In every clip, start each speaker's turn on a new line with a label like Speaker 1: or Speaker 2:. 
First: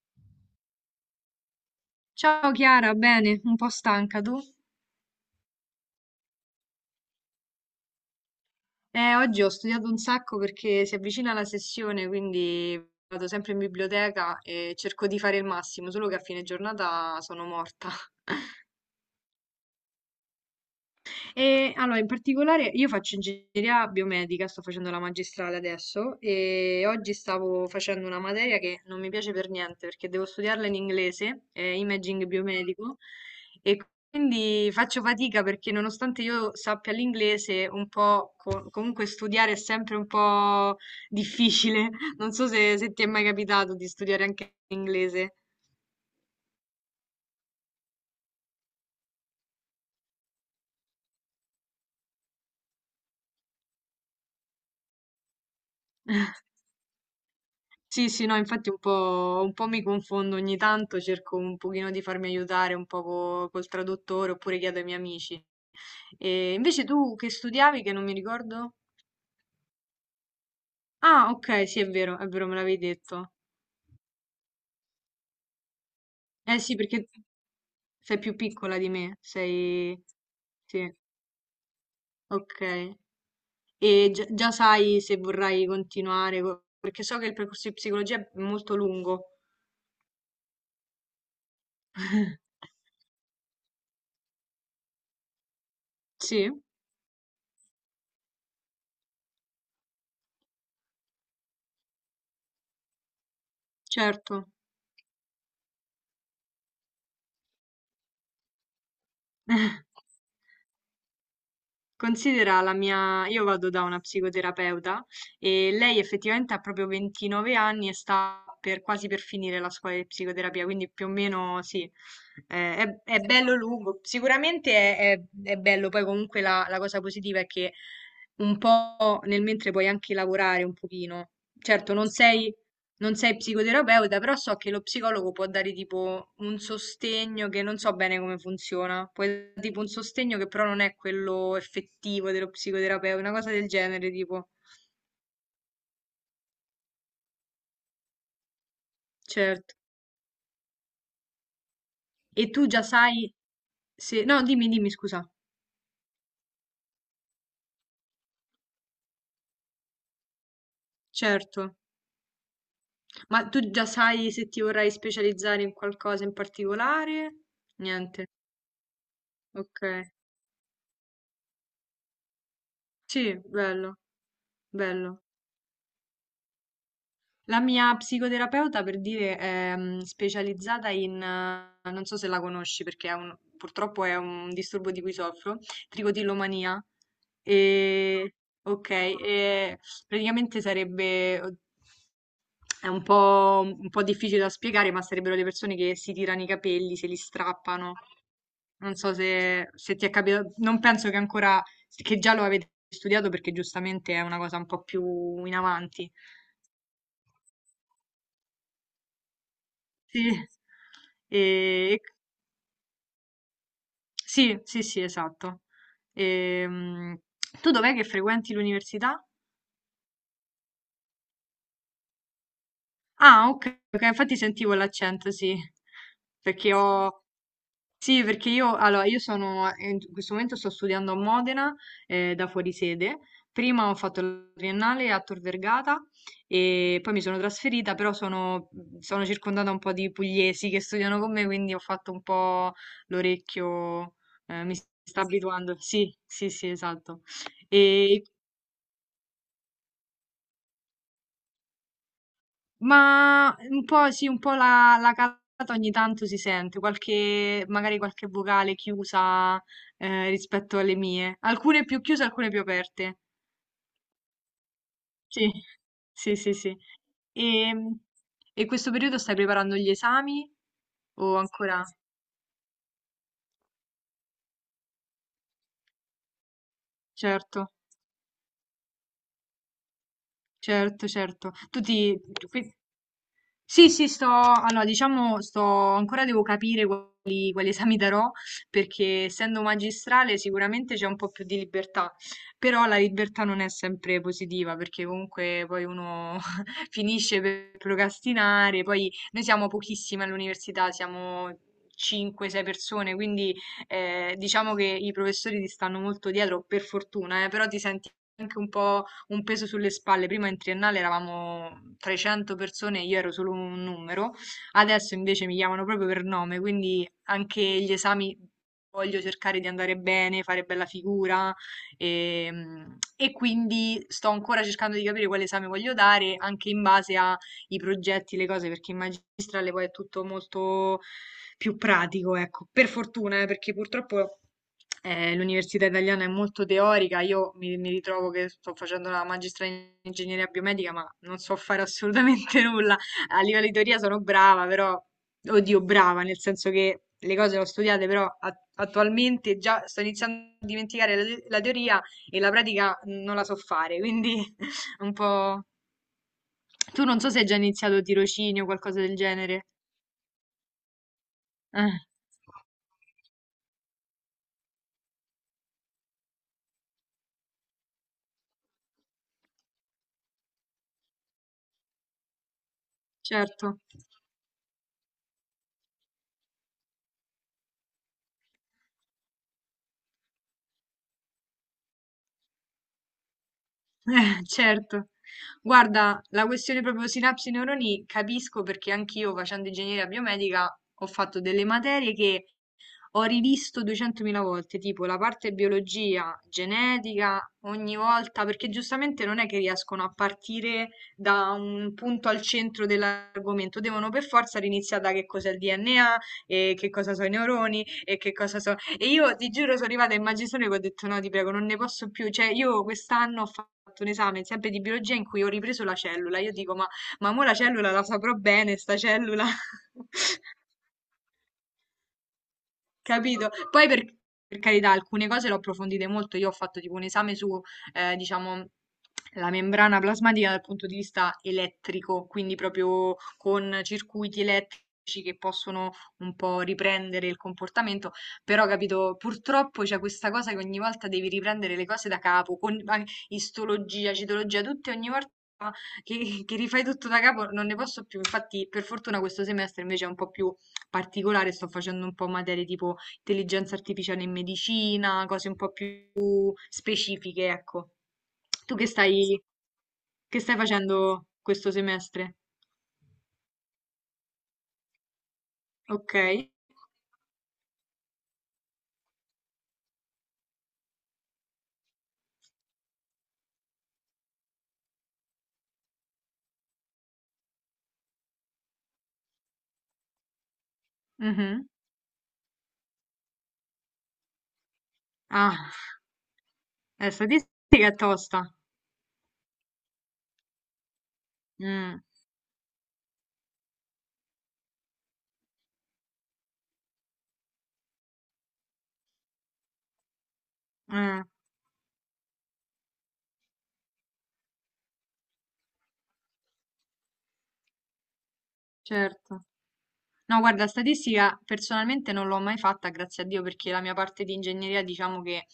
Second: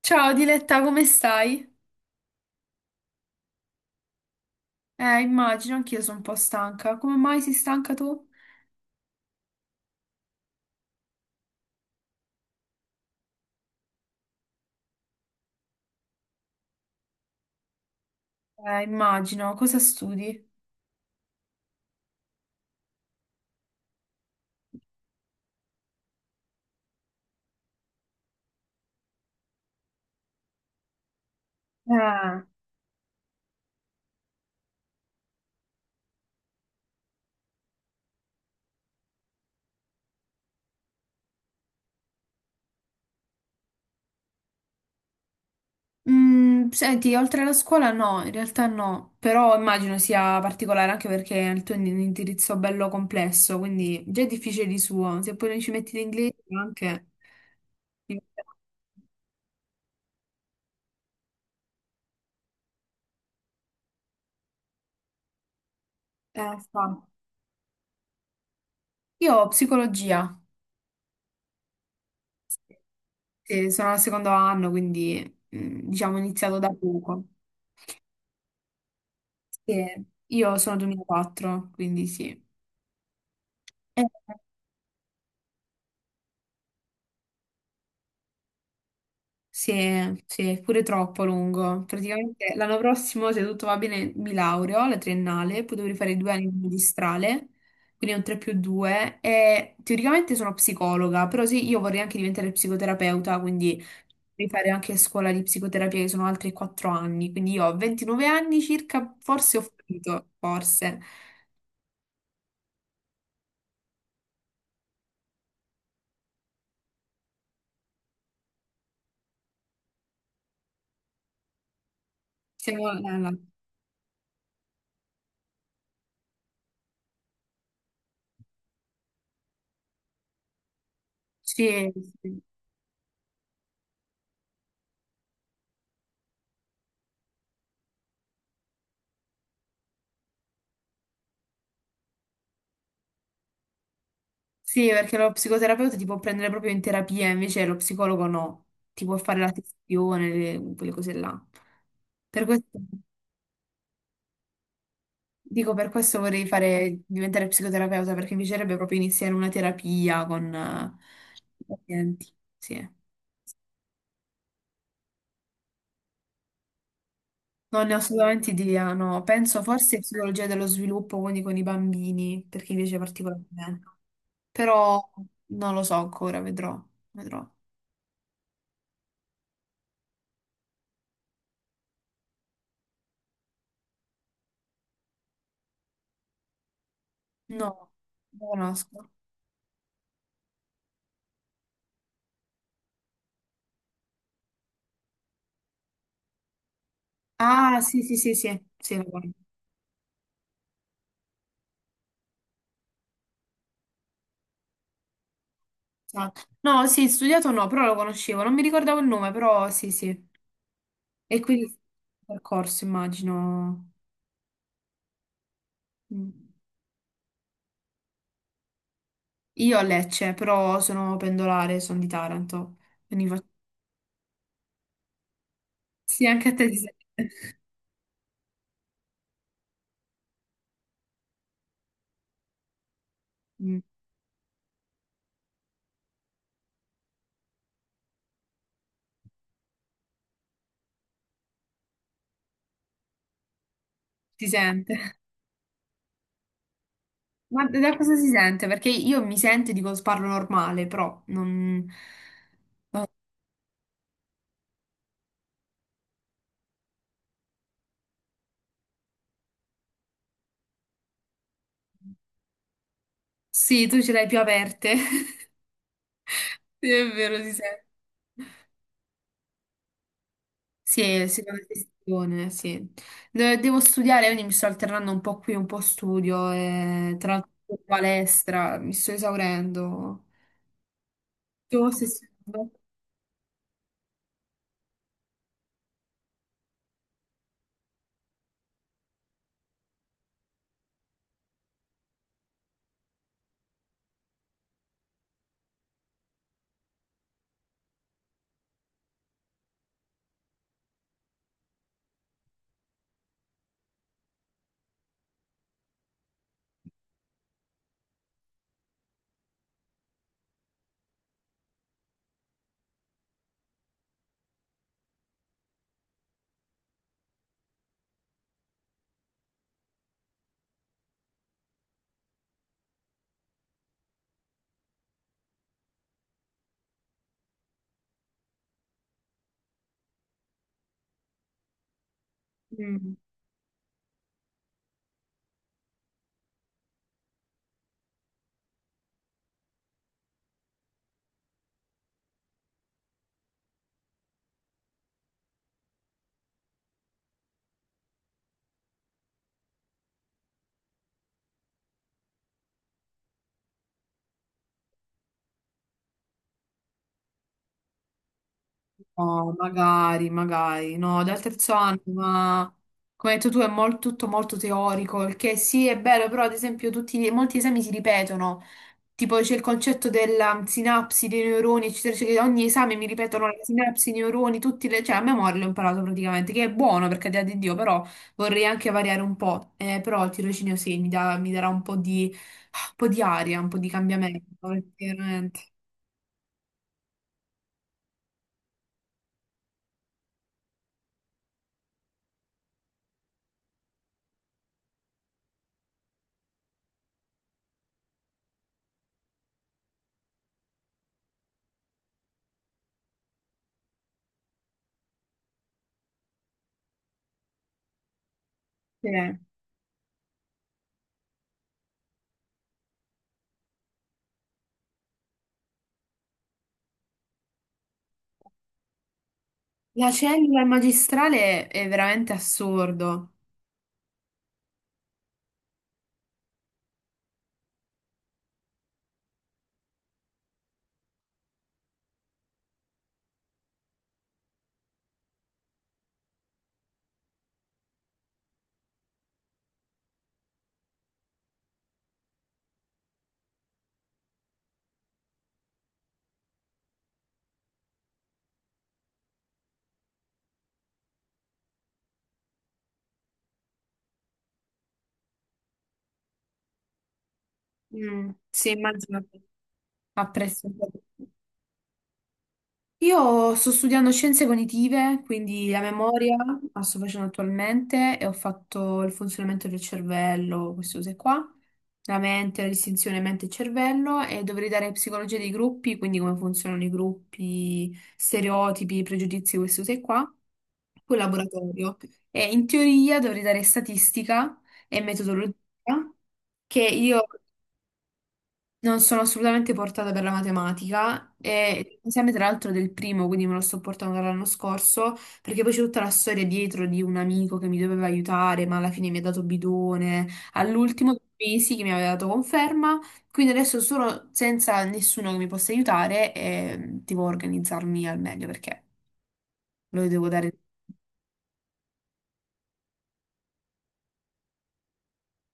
Speaker 1: Ciao Diletta, come stai?
Speaker 2: Ciao Chiara, bene, un po' stanca tu?
Speaker 1: Immagino, anch'io sono un po' stanca. Come mai sei stanca tu?
Speaker 2: Oggi ho studiato un sacco perché si avvicina la sessione, quindi vado sempre in biblioteca e cerco di fare il massimo, solo che a fine giornata sono morta.
Speaker 1: Immagino, cosa studi?
Speaker 2: E allora, in particolare, io faccio ingegneria biomedica, sto facendo la magistrale adesso e oggi stavo facendo una materia che non mi piace per niente perché devo studiarla in inglese, imaging
Speaker 1: Eh.
Speaker 2: biomedico, e quindi faccio fatica perché nonostante io sappia l'inglese, un po' comunque studiare è sempre un po' difficile. Non so se ti è mai capitato di studiare anche l'inglese.
Speaker 1: Senti, oltre alla scuola no, in realtà no, però immagino sia particolare anche perché il tuo è un indirizzo bello complesso, quindi già è difficile di suo, se poi non ci metti l'inglese anche.
Speaker 2: Sì,
Speaker 1: Eh,
Speaker 2: sì, no, infatti un po', mi confondo ogni tanto, cerco un pochino di farmi aiutare un po' col traduttore oppure chiedo ai miei amici. E invece
Speaker 1: fa.
Speaker 2: tu che studiavi, che non mi ricordo?
Speaker 1: Io ho psicologia.
Speaker 2: Ah, ok, sì, è vero, me l'avevi detto.
Speaker 1: Sì, sono al secondo anno, quindi diciamo ho iniziato
Speaker 2: Eh
Speaker 1: da
Speaker 2: sì, perché
Speaker 1: poco.
Speaker 2: sei più piccola di me,
Speaker 1: Sì,
Speaker 2: sei.
Speaker 1: io sono
Speaker 2: Sì,
Speaker 1: 2004, quindi sì.
Speaker 2: ok. E
Speaker 1: Eh,
Speaker 2: già sai se vorrai continuare, perché so che il percorso di psicologia è molto lungo.
Speaker 1: sì, sì, è pure troppo lungo. Praticamente l'anno prossimo, se tutto va bene, mi laureo alla triennale, poi dovrei fare 2 anni
Speaker 2: Sì,
Speaker 1: di magistrale, quindi è un 3 più 2. E teoricamente sono psicologa, però sì, io vorrei anche diventare psicoterapeuta, quindi devi
Speaker 2: certo.
Speaker 1: fare anche scuola di psicoterapia, che sono altri 4 anni. Quindi io ho 29 anni circa, forse ho finito, forse.
Speaker 2: Considera la mia, io vado da una psicoterapeuta e lei effettivamente ha proprio 29 anni e quasi per finire la scuola di psicoterapia, quindi più o meno sì,
Speaker 1: Siamo
Speaker 2: è,
Speaker 1: là,
Speaker 2: è
Speaker 1: là.
Speaker 2: bello lungo. Sicuramente è bello, poi comunque la cosa positiva è che un po' nel mentre puoi anche lavorare un pochino.
Speaker 1: Sì,
Speaker 2: Certo, non
Speaker 1: sì.
Speaker 2: sei non sei psicoterapeuta, però so che lo psicologo può dare tipo un sostegno che non so bene come funziona. Può dare tipo un sostegno che però non è quello effettivo dello psicoterapeuta, una cosa del genere, tipo.
Speaker 1: Sì, perché lo psicoterapeuta ti può prendere proprio in terapia, invece lo psicologo no, ti può fare la
Speaker 2: Certo.
Speaker 1: sessione, quelle cose là.
Speaker 2: E
Speaker 1: Per
Speaker 2: tu
Speaker 1: questo,
Speaker 2: già sai se... No, dimmi, dimmi, scusa.
Speaker 1: dico, per questo vorrei fare, diventare psicoterapeuta, perché mi piacerebbe proprio iniziare una terapia con
Speaker 2: Certo.
Speaker 1: i pazienti. Sì.
Speaker 2: Ma tu già sai se ti vorrai specializzare in qualcosa in particolare?
Speaker 1: Non ne ho
Speaker 2: Niente.
Speaker 1: assolutamente idea, no. Penso
Speaker 2: Ok.
Speaker 1: forse psicologia dello sviluppo, quindi con i bambini, perché mi piace
Speaker 2: Sì,
Speaker 1: particolarmente.
Speaker 2: bello,
Speaker 1: Però
Speaker 2: bello.
Speaker 1: non lo so ancora, vedrò, vedrò.
Speaker 2: La mia psicoterapeuta, per dire, è specializzata in, non so se la conosci perché è purtroppo è un disturbo di cui soffro, tricotillomania.
Speaker 1: No,
Speaker 2: E,
Speaker 1: non lo
Speaker 2: ok,
Speaker 1: conosco.
Speaker 2: e praticamente sarebbe, è un po', difficile da spiegare, ma sarebbero le persone che si tirano i capelli, se li
Speaker 1: Ah,
Speaker 2: strappano.
Speaker 1: sì, sì, sì, sì,
Speaker 2: Non
Speaker 1: sì, lo
Speaker 2: so
Speaker 1: conosco.
Speaker 2: se ti è capitato, non penso che ancora, che già lo avete studiato perché giustamente è una cosa un po' più in avanti.
Speaker 1: Esatto. No, sì, studiato no, però lo conoscevo, non mi ricordavo il nome, però sì, sì.
Speaker 2: Sì,
Speaker 1: E quindi sì,
Speaker 2: e
Speaker 1: percorso, immagino.
Speaker 2: sì, sì, sì, esatto.
Speaker 1: Mm.
Speaker 2: Ehm, tu dov'è che frequenti l'università?
Speaker 1: Io a Lecce, però sono pendolare, sono di Taranto. Quindi fa-
Speaker 2: Ah, ok, ok, infatti sentivo l'accento, sì,
Speaker 1: Sì, anche a te
Speaker 2: perché Sì.
Speaker 1: ti sente.
Speaker 2: ho, Sì, perché io, allora, io sono, in questo momento sto studiando a Modena, da fuorisede.
Speaker 1: Mm,
Speaker 2: Prima ho fatto la triennale a Tor Vergata e poi mi sono trasferita, però sono circondata un po' di pugliesi che studiano con me, quindi ho fatto un po' l'orecchio,
Speaker 1: Ti
Speaker 2: mi
Speaker 1: sente.
Speaker 2: sta abituando. Sì, sì, sì, esatto.
Speaker 1: Ma da cosa
Speaker 2: E
Speaker 1: si sente? Perché io mi sento e dico parlo normale, però non.
Speaker 2: Ma un po' sì, un po' la calata ogni tanto si sente, magari qualche vocale chiusa rispetto alle mie. Alcune più chiuse, alcune più aperte.
Speaker 1: Sì, tu ce l'hai più aperte.
Speaker 2: Sì, sì, sì, sì.
Speaker 1: Sì, è vero, si
Speaker 2: E,
Speaker 1: sente.
Speaker 2: e questo periodo stai preparando gli esami?
Speaker 1: Sì,
Speaker 2: O
Speaker 1: seconda
Speaker 2: ancora?
Speaker 1: sessione, sì. Devo studiare, quindi mi sto alternando un po' qui, un po' studio, e tra
Speaker 2: Certo,
Speaker 1: l'altro palestra, mi sto esaurendo.
Speaker 2: certo, certo.
Speaker 1: Tu sei studiando?
Speaker 2: Qui- Sì, sì, allora, diciamo, ancora devo capire quali esami darò, perché essendo magistrale sicuramente c'è un po' più di libertà, però la libertà non è sempre positiva, perché comunque poi uno finisce per procrastinare, poi noi siamo pochissime all'università, siamo 5-6 persone, quindi diciamo che i professori ti stanno molto dietro, per fortuna, però ti senti anche un po' un peso sulle spalle. Prima in triennale eravamo 300 persone, e io ero solo un numero, adesso invece mi chiamano proprio per nome, quindi anche gli esami voglio cercare di andare bene, fare bella figura e, e quindi sto ancora cercando di capire quale esame voglio dare anche in base a i progetti, le cose, perché in magistrale poi è tutto molto più pratico, ecco. Per fortuna, perché purtroppo l'università italiana è molto teorica, io mi ritrovo che sto facendo la magistrale in ingegneria biomedica, ma non so fare assolutamente nulla. A livello di teoria sono brava, però, oddio, brava, nel senso che le cose le ho studiate, però attualmente già sto iniziando a dimenticare la teoria e la pratica non la so fare, quindi un po', tu non so se hai già iniziato tirocinio o qualcosa del
Speaker 1: No,
Speaker 2: genere.
Speaker 1: magari, magari, no, dal terzo
Speaker 2: Eh,
Speaker 1: anno, ma come hai detto tu è tutto molto teorico, il che sì è bello, però ad esempio tutti, molti esami si ripetono, tipo c'è il concetto della sinapsi dei neuroni, eccetera, eccetera, ogni esame mi ripetono le
Speaker 2: certo.
Speaker 1: sinapsi, i neuroni, tutti cioè a memoria l'ho imparato praticamente, che è buono per carità di Dio, però vorrei anche variare un po', però il tirocinio sì, mi, mi darà un po' di aria, un po' di cambiamento,
Speaker 2: Certo.
Speaker 1: veramente.
Speaker 2: Guarda, la questione proprio sinapsi neuroni capisco perché anch'io facendo ingegneria biomedica ho fatto delle materie che ho rivisto 200.000 volte, tipo la parte biologia, genetica, ogni volta, perché giustamente non è che riescono a partire da un punto al centro dell'argomento, devono per forza riniziare da che cos'è il DNA e che cosa sono i neuroni e che cosa sono. E
Speaker 1: Sì.
Speaker 2: io ti giuro sono arrivata in magistrale che ho detto no, ti prego, non ne posso più, cioè io quest'anno ho fatto un esame sempre di biologia in cui ho ripreso la cellula, io dico ma mo la cellula la saprò bene, sta cellula.
Speaker 1: La cellula e magistrale è veramente assurdo.
Speaker 2: Capito? Poi per carità, alcune cose l'ho approfondite molto. Io ho fatto tipo un esame su, diciamo, la membrana plasmatica dal punto di vista elettrico, quindi proprio con circuiti elettrici che possono un po' riprendere il comportamento. Però, capito, purtroppo c'è questa cosa che ogni volta devi riprendere le cose da capo, con istologia, citologia, tutte ogni volta. Che rifai tutto da capo, non ne posso più. Infatti, per fortuna questo semestre invece è un po' più particolare, sto facendo un po' materie tipo Intelligenza artificiale in medicina, cose un po' più specifiche, ecco.
Speaker 1: Mm, sì,
Speaker 2: Tu che
Speaker 1: immagino che
Speaker 2: stai,
Speaker 1: ha
Speaker 2: che stai
Speaker 1: preso.
Speaker 2: facendo questo semestre?
Speaker 1: Io sto studiando scienze cognitive, quindi la
Speaker 2: Ok.
Speaker 1: memoria la sto facendo attualmente e ho fatto il funzionamento del cervello, queste cose qua, la mente, la distinzione mente-cervello e dovrei dare psicologia dei gruppi, quindi come funzionano i gruppi, stereotipi, pregiudizi, queste cose qua, poi
Speaker 2: Mhm.
Speaker 1: laboratorio. E in teoria dovrei dare statistica e metodologia,
Speaker 2: Ah,
Speaker 1: che io
Speaker 2: statistica è tosta.
Speaker 1: non sono assolutamente portata per la matematica e
Speaker 2: Mm,
Speaker 1: l'esame tra l'altro del primo, quindi me lo sto portando dall'anno scorso, perché poi c'è tutta la storia dietro di un amico che mi doveva aiutare, ma alla fine mi ha dato bidone, all'ultimo
Speaker 2: eh,
Speaker 1: dei mesi che mi aveva dato conferma, quindi adesso sono senza nessuno che mi possa aiutare e devo organizzarmi al meglio perché
Speaker 2: certo.
Speaker 1: lo devo
Speaker 2: No,
Speaker 1: dare.
Speaker 2: guarda, statistica personalmente non l'ho mai fatta, grazie a Dio, perché la mia parte di ingegneria diciamo che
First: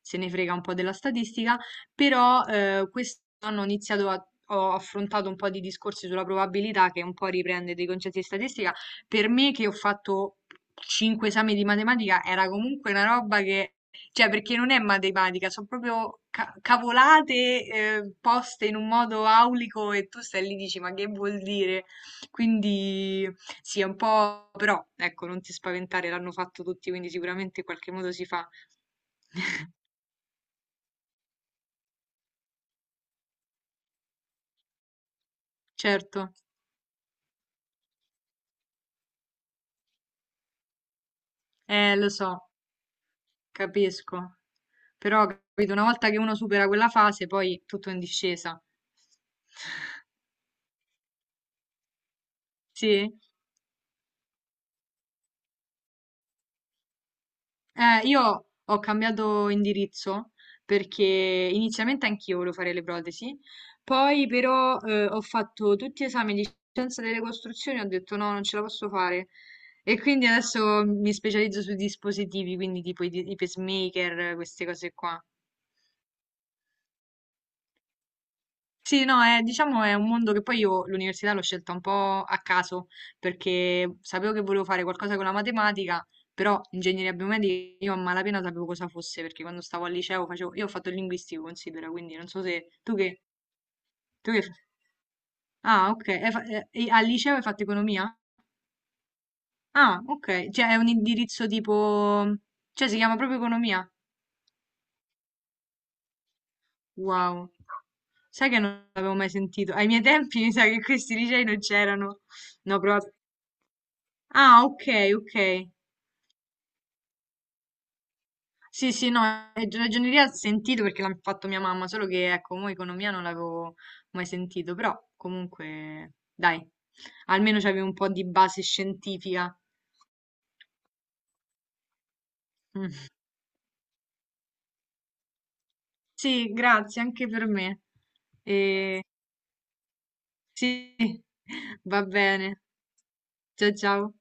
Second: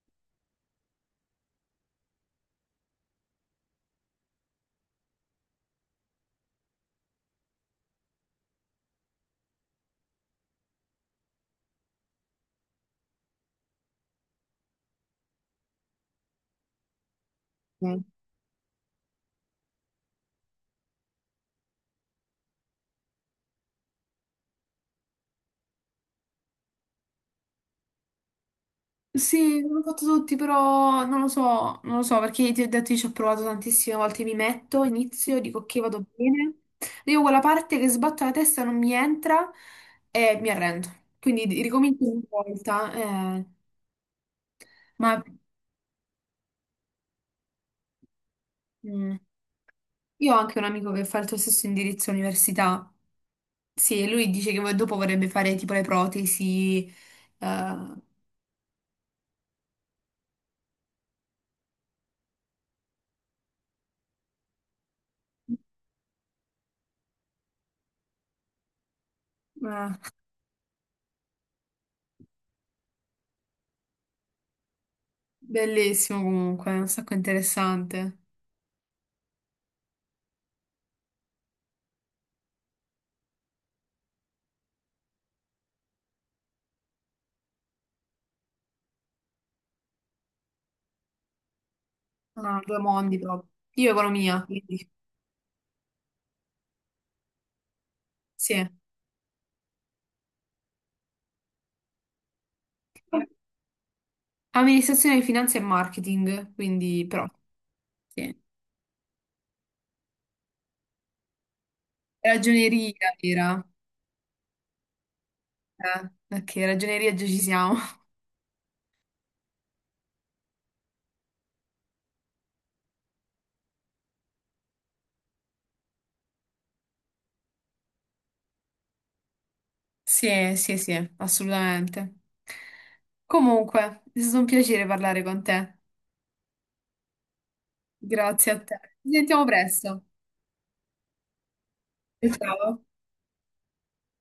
Speaker 2: se ne frega un po' della statistica, però quest'anno ho iniziato a. Ho affrontato un po' di discorsi sulla probabilità che un po' riprende dei concetti di statistica. Per me che ho fatto cinque esami di matematica era comunque una roba che, cioè perché non è matematica, sono proprio cavolate poste in un modo aulico e tu stai lì e dici ma che vuol dire? Quindi sì, è un po' però, ecco, non ti spaventare, l'hanno fatto tutti, quindi sicuramente in qualche modo si fa.
Speaker 1: Sì, l'ho fatto tutti, però non lo so, non lo so, perché ti ho detto, io ci ho provato tantissime volte, mi metto, inizio, dico ok, vado
Speaker 2: Certo,
Speaker 1: bene, arrivo a quella parte che sbatto la testa, non mi entra e mi arrendo. Quindi ricomincio
Speaker 2: lo
Speaker 1: ogni
Speaker 2: so,
Speaker 1: volta,
Speaker 2: capisco.
Speaker 1: ma
Speaker 2: Però, capito, una volta che uno supera quella fase, poi tutto è in discesa.
Speaker 1: mm, io ho anche un amico che fa il tuo stesso indirizzo all'università,
Speaker 2: Sì?
Speaker 1: sì, e lui dice che dopo vorrebbe fare tipo le protesi, eh,
Speaker 2: Io ho cambiato indirizzo perché inizialmente anch'io volevo fare le protesi, poi però ho fatto tutti gli esami di scienza delle costruzioni e ho detto no, non ce la posso fare.
Speaker 1: eh,
Speaker 2: E quindi adesso mi specializzo sui dispositivi, quindi tipo i pacemaker, queste cose qua.
Speaker 1: bellissimo comunque, un sacco interessante.
Speaker 2: Sì, no, diciamo è un mondo che poi io l'università l'ho scelta un po' a caso perché sapevo che volevo fare qualcosa con la matematica, però ingegneria biomedica io a malapena sapevo cosa fosse perché quando stavo al liceo io ho fatto il linguistico, considera, quindi non so
Speaker 1: Ah,
Speaker 2: se
Speaker 1: due
Speaker 2: tu
Speaker 1: mondi
Speaker 2: che,
Speaker 1: proprio. Io
Speaker 2: tu che,
Speaker 1: economia.
Speaker 2: ah, ok, e al liceo hai fatto economia?
Speaker 1: Sì.
Speaker 2: Ah, ok, cioè è un indirizzo tipo, cioè si chiama proprio economia?
Speaker 1: Amministrazione di finanza e marketing, quindi però,
Speaker 2: Wow,
Speaker 1: sì.
Speaker 2: sai che non l'avevo mai sentito, ai miei tempi mi sa che questi licei non c'erano, no,
Speaker 1: Ragioneria
Speaker 2: però.
Speaker 1: era.
Speaker 2: Ah, ok, ok.
Speaker 1: Eh, ok, ragioneria già ci siamo.
Speaker 2: Sì, sì, no, ragioneria ho sentito perché l'ha fatto mia mamma, solo che ecco, mo economia non l'avevo mai sentito, però comunque, dai, almeno c'avevi un po' di base scientifica.
Speaker 1: Sì, sì, sì, assolutamente.
Speaker 2: Mm.
Speaker 1: Comunque, è stato un piacere parlare con te.
Speaker 2: Sì, grazie anche per me.
Speaker 1: Grazie a te.
Speaker 2: E...
Speaker 1: Ci sentiamo presto.
Speaker 2: Sì, va bene.
Speaker 1: Ciao.
Speaker 2: Ciao ciao.